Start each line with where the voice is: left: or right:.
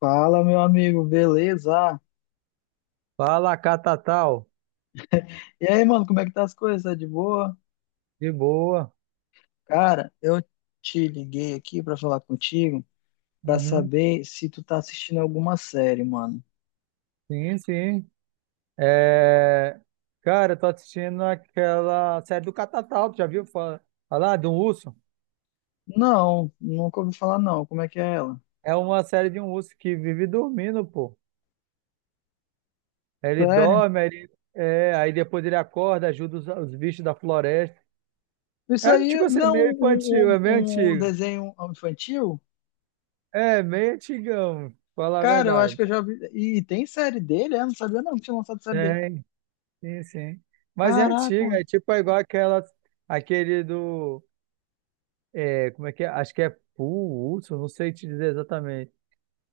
left: Fala, meu amigo, beleza?
right: Fala, Catatal.
left: E aí, mano, como é que tá as coisas? Tá de boa?
right: De boa.
left: Cara, eu te liguei aqui pra falar contigo, pra
right: Uhum.
left: saber se tu tá assistindo alguma série, mano.
right: Sim, sim. É... Cara, eu tô assistindo aquela série do Catatal. Tu já viu falar de um urso?
left: Não, nunca ouvi falar não. Como é que é ela?
right: É uma série de um urso que vive dormindo, pô. Ele
left: Sério?
right: dorme, aí aí depois ele acorda, ajuda os bichos da floresta.
left: Isso
right: É tipo
left: aí
right: assim,
left: não
right: meio infantil,
left: um,
right: é meio
left: um, um
right: antigo.
left: desenho infantil?
right: É, meio antigão, pra falar a
left: Cara, eu acho
right: verdade.
left: que eu já vi. E tem série dele? É, não sabia não que tinha lançado série dele.
right: Tem, sim, sim. Mas é
left: Caraca,
right: antiga, é igual aquela, aquele do. É, como é que é? Acho que é Pool, Hudson, não sei te dizer exatamente.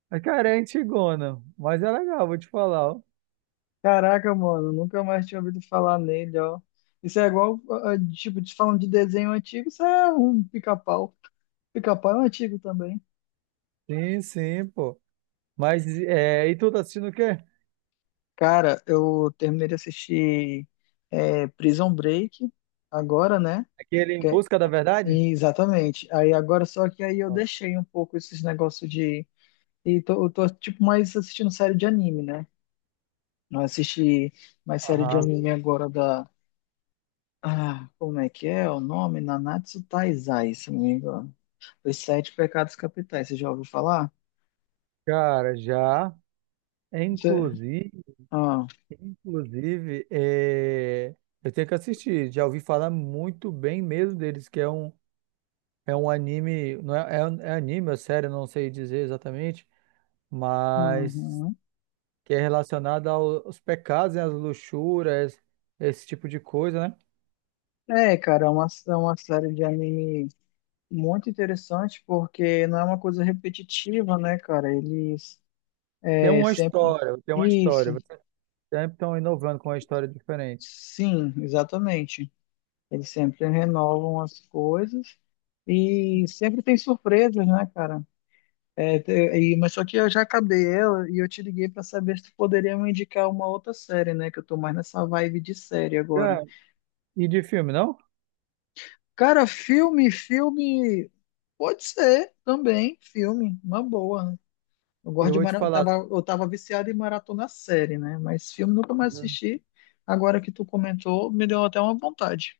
right: Mas, cara, é antigona, mas é legal, vou te falar. Ó.
left: Caraca, mano, nunca mais tinha ouvido falar nele, ó. Isso é igual, tipo, te falando de desenho antigo, isso é um pica-pau. Pica-pau é um antigo também.
right: Sim, sim, pô. Mas, é, e tu tá assistindo o quê?
left: Cara, eu terminei de assistir Prison Break agora, né?
right: Aquele Em
left: Que é-
right: Busca da Verdade?
left: Exatamente. Aí agora só que aí eu deixei um pouco esses negócios de. E tô, eu tô tipo mais assistindo série de anime, né? Não assisti mais série de
right: Aham.
left: anime agora da. Ah, como é que é o nome? Nanatsu Taizai, se não me engano. Os Sete Pecados Capitais, você já ouviu falar?
right: Cara, já. É,
left: Você-
right: inclusive,
left: Ah,
right: inclusive, é, eu tenho que assistir. Já ouvi falar muito bem mesmo deles, que é é um anime, não é, é anime, é sério, não sei dizer exatamente, mas
left: uhum.
right: que é relacionada aos pecados, né, às luxúrias, esse tipo de coisa, né?
left: É, cara, é uma série de anime muito interessante porque não é uma coisa repetitiva, né, cara? Eles
right: Tem
left: é
right: uma
left: sempre.
right: história, tem uma história.
left: Isso,
right: Vocês sempre estão inovando com uma história diferente.
left: sim, exatamente. Eles sempre renovam as coisas e sempre tem surpresas, né, cara? É, te- mas só que eu já acabei ela e eu te liguei pra saber se tu poderia me indicar uma outra série, né? Que eu tô mais nessa vibe de série agora.
right: Cara, e de filme, não?
left: Cara, filme. Pode ser também, filme, uma boa. Eu gosto
right: Eu
left: de
right: vou te
left: mara...
right: falar.
left: eu tava viciado em maratona série, né? Mas filme nunca mais
right: Uhum.
left: assisti. Agora que tu comentou, me deu até uma vontade.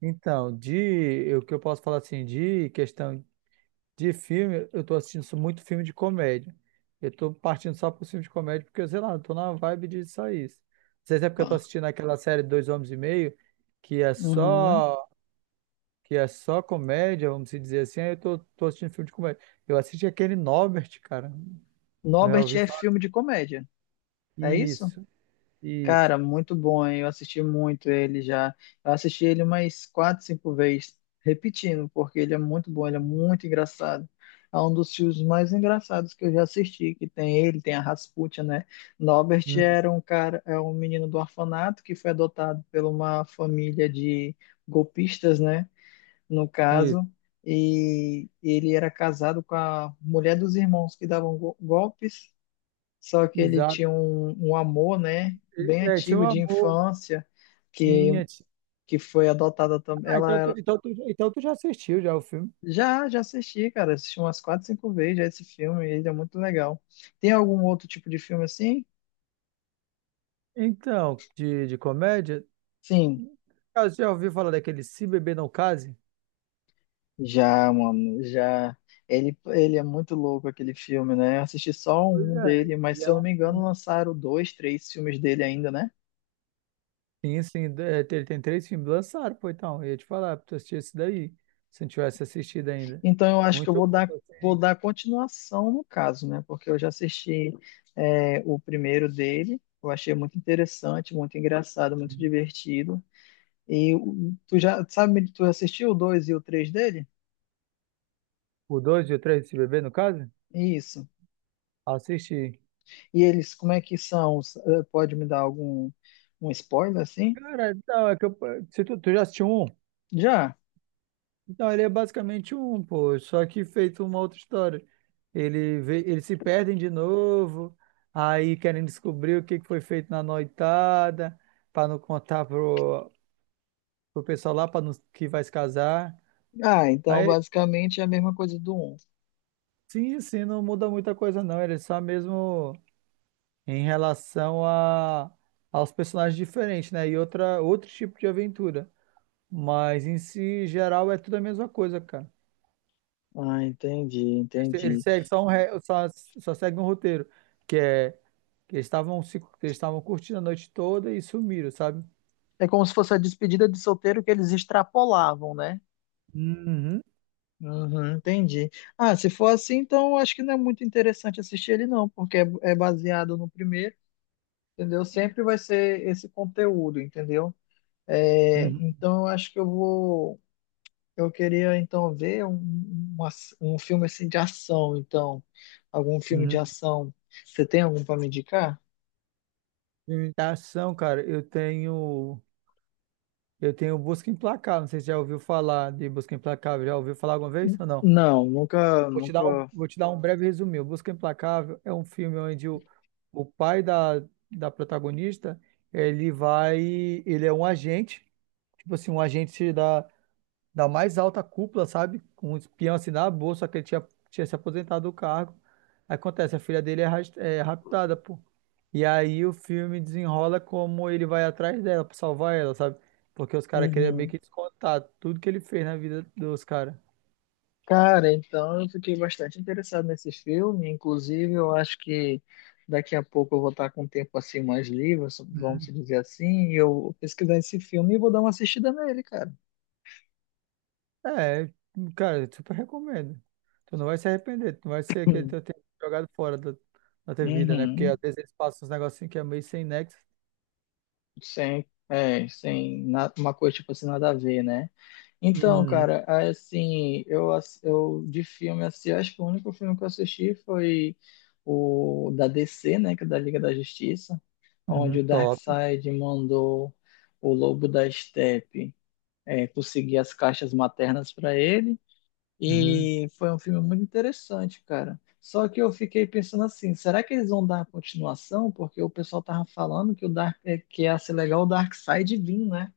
right: Então, de o que eu posso falar assim, de questão de filme, eu tô assistindo só muito filme de comédia. Eu tô partindo só pro filme de comédia porque, sei lá, eu tô na vibe de só isso. Não sei se é porque eu tô
left: Ah.
right: assistindo aquela série Dois Homens e Meio, que é
left: Uhum.
right: só que é só comédia, vamos se dizer assim, aí eu tô assistindo filme de comédia. Eu assisti aquele Norbert, cara. Eu já
left: Norbert
right: ouvi
left: é
right: falar.
left: filme de comédia, é isso?
right: Isso, isso.
left: Cara, muito bom, hein? Eu assisti muito ele já. Eu assisti ele umas quatro, cinco vezes, repetindo, porque ele é muito bom, ele é muito engraçado. É um dos filmes mais engraçados que eu já assisti, que tem ele, tem a Rasputia, né? Norbert
right: Hum,
left: era um cara, é um menino do orfanato que foi adotado por uma família de golpistas, né? No
right: isso,
left: caso, e ele era casado com a mulher dos irmãos que davam go- golpes só que ele
right: exato.
left: tinha um amor, né, bem
right: É, tinha um
left: antigo de
right: amor.
left: infância, que,
right: Tinha, tinha.
left: que foi adotada também.
right: Ah, então tu já assistiu já o filme.
left: Já já assisti, cara, assisti umas quatro, cinco vezes já esse filme, ele é muito legal. Tem algum outro tipo de filme assim?
right: Então, de comédia,
left: Sim,
right: cara, você já ouviu falar daquele Se Beber Não Case?
left: já, mano, já. Ele é muito louco aquele filme, né? Eu assisti só
right: Pois
left: um
right: é,
left: dele, mas
right: ele
left: se eu
right: é
left: não
right: um
left: me engano,
right: filme.
left: lançaram dois, três filmes dele ainda, né?
right: Sim, sim, é, ele tem três filmes lançados, pô, então, eu ia te falar, pra tu assistir esse daí, se não tivesse assistido ainda.
left: Então eu acho que eu
right: Muito bom,
left: vou
right: assim.
left: dar continuação no caso, né? Porque eu já assisti o primeiro dele, eu achei muito interessante, muito engraçado, muito divertido. Tu já sabe, tu assistiu o 2 e o 3 dele?
right: O 2 e o 3 desse bebê, no caso?
left: Isso.
right: Assisti.
left: E eles, como é que são? Pode me dar algum um spoiler assim?
right: Cara, então, é que eu, se tu já assistiu um?
left: Já.
right: Então, ele é basicamente um, pô, só que feito uma outra história. Eles se perdem de novo, aí querem descobrir o que que foi feito na noitada, pra não contar pro pessoal lá pra não, que vai se casar.
left: Ah, então
right: Aí,
left: basicamente é a mesma coisa do um.
right: sim, sim, não muda muita coisa, não. Ele é só mesmo em relação aos personagens diferentes, né? E outro tipo de aventura. Mas em si, geral, é tudo a mesma coisa, cara.
left: Ah,
right: Ele
left: entendi.
right: segue só segue um roteiro, que é que eles estavam se- que eles estavam curtindo a noite toda e sumiram, sabe?
left: É como se fosse a despedida de solteiro que eles extrapolavam, né?
right: Uhum,
left: Uhum, entendi. Ah, se for assim, então eu acho que não é muito interessante assistir ele, não, porque é baseado no primeiro, entendeu? Sempre vai ser esse conteúdo, entendeu? É,
right: uhum,
left: então eu acho que eu vou. Eu queria então ver um filme assim de ação, então. Algum filme de
right: uhum.
left: ação. Você tem algum para me indicar?
right: Filme de ação, cara, eu tenho Busca Implacável, não sei se já ouviu falar de Busca Implacável, já ouviu falar alguma vez ou não?
left: Não,
right: Vou te dar
left: nunca.
right: vou te dar um breve resumo. O Busca Implacável é um filme onde o pai da protagonista, ele vai, ele é um agente tipo assim, um agente da mais alta cúpula, sabe? Com um espião assim na bolsa, só que ele tinha se aposentado do cargo. Aí acontece, a filha dele é raptada, pô. E aí o filme desenrola como ele vai atrás dela pra salvar ela, sabe? Porque os caras queriam meio
left: Uhum.
right: que descontar tudo que ele fez na vida dos caras.
left: Cara, então eu fiquei bastante interessado nesse filme. Inclusive, eu acho que daqui a pouco eu vou estar com um tempo assim mais livre, so, vamos
right: Hum.
left: dizer assim, e eu vou pesquisar esse filme e vou dar uma assistida nele, cara.
right: É, cara, eu super recomendo. Tu não vai se arrepender, tu não vai ser aquele
left: Hum,
right: teu tempo jogado fora da tua vida, né? Porque às
left: Uhum.
right: vezes eles passam uns negocinhos que é meio sem nexo.
left: Sem, sem na- uma coisa tipo assim, nada a ver, né? Então,
right: Uhum.
left: cara, assim, eu de filme, assim, acho que o único filme que eu assisti foi o da DC, né, que é da Liga da Justiça,
right: Uhum.
left: onde o
right: Top.
left: Darkseid mandou o Lobo da Estepe conseguir as caixas maternas para ele,
right: Uhum,
left: e foi um filme muito interessante, cara. Só que eu fiquei pensando assim, será que eles vão dar a continuação? Porque o pessoal tava falando que o que ia ser legal o Darkseid vir, né?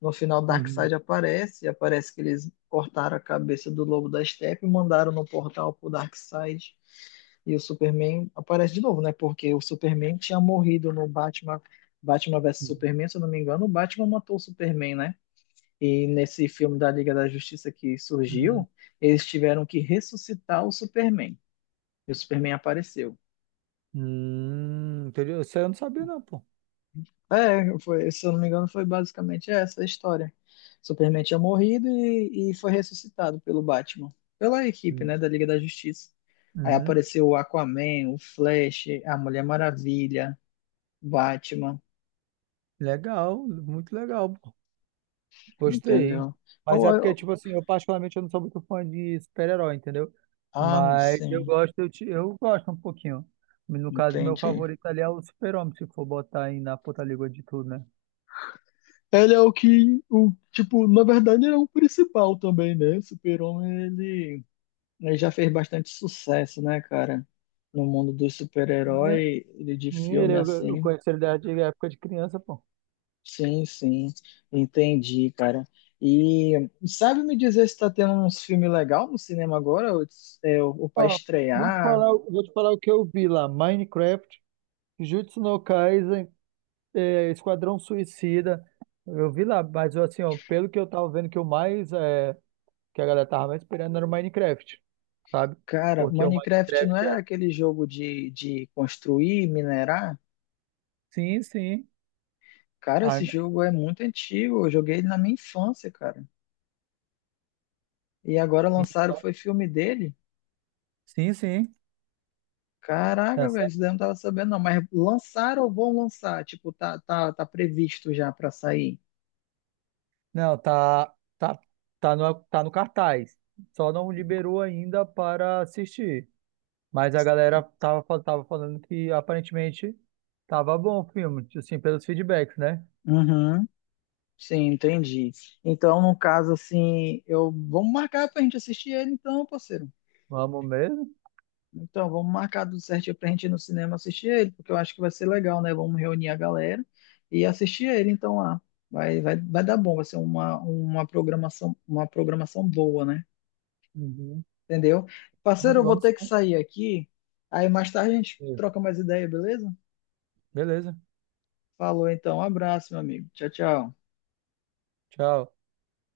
left: No final, o
right: uhum,
left: Darkseid aparece, e aparece que eles cortaram a cabeça do Lobo da Steppe e mandaram no portal pro Darkseid. E o Superman aparece de novo, né? Porque o Superman tinha morrido no Batman, Batman vs
right: uhum,
left: Superman, se eu não me engano, o Batman matou o Superman, né? E nesse filme da Liga da Justiça que
right: uhum.
left: surgiu, eles tiveram que ressuscitar o Superman. E o Superman apareceu.
right: Entendeu? Isso aí eu não sabia não, pô.
left: É, foi, se eu não me engano, foi basicamente essa a história. Superman tinha morrido e foi ressuscitado pelo Batman, pela equipe,
right: Hum,
left: né, da Liga da Justiça. Aí
right: uhum.
left: apareceu o Aquaman, o Flash, a Mulher Maravilha, Batman,
right: Legal, muito legal, pô. Gostei.
left: entendeu? Ah,
right: Mas é porque, tipo assim, eu particularmente eu não sou muito fã de super-herói, entendeu? Mas eu
left: sim,
right: gosto, eu gosto um pouquinho. No caso, meu
left: entendi.
right: favorito ali é o Super-Homem, se for botar aí na puta língua de tudo, né?
left: Ele é o que, o, tipo, na verdade ele é o principal também, né? Super-Homem, ele já fez bastante sucesso, né, cara? No mundo dos
right: E-
left: super-herói, ele de
right: e ele,
left: filme
right: eu
left: assim.
right: conheço ele da antiga época de criança, pô.
left: Sim, sim, entendi, cara. E sabe me dizer se tá tendo uns filmes legais no cinema agora? Ou, ou pra
right: Ó, eu vou te
left: estrear?
right: falar, eu vou te falar o que eu vi lá. Minecraft, Jujutsu no Kaisen, é, Esquadrão Suicida. Eu vi lá, mas assim, ó, pelo que eu tava vendo que a galera tava mais esperando era o Minecraft, sabe?
left: Cara,
right: Porque o
left: Minecraft não
right: Minecraft
left: é
right: era.
left: aquele jogo de construir, minerar?
right: Sim, sim.
left: Cara,
right: Ah,
left: esse jogo é muito antigo. Eu joguei ele na minha infância, cara. E agora lançaram, foi filme dele?
right: sim, sim.
left: Caraca, velho,
right: Essa-
left: isso daí eu não tava sabendo, não. Mas lançaram ou vão lançar? Tipo, tá previsto já pra sair.
right: não, tá no, tá no cartaz. Só não liberou ainda para assistir. Mas a galera tava falando que aparentemente tava bom o filme, assim, pelos feedbacks, né?
left: Uhum. Sim, entendi. Então, no caso, assim, eu vamos marcar pra gente assistir ele, então, parceiro.
right: Vamos mesmo?
left: Então, vamos marcar tudo certinho pra gente ir no cinema assistir ele, porque eu acho que vai ser legal, né? Vamos reunir a galera e assistir ele, então, lá. Vai dar bom, vai ser uma programação boa, né?
right: Uhum.
left: Entendeu?
right: Vamos,
left: Parceiro, eu vou
right: vamos
left: ter que sair aqui. Aí mais tarde a gente
right: sim.
left: troca mais ideia, beleza?
right: Beleza.
left: Falou então, um abraço, meu amigo. Tchau, tchau.
right: Tchau.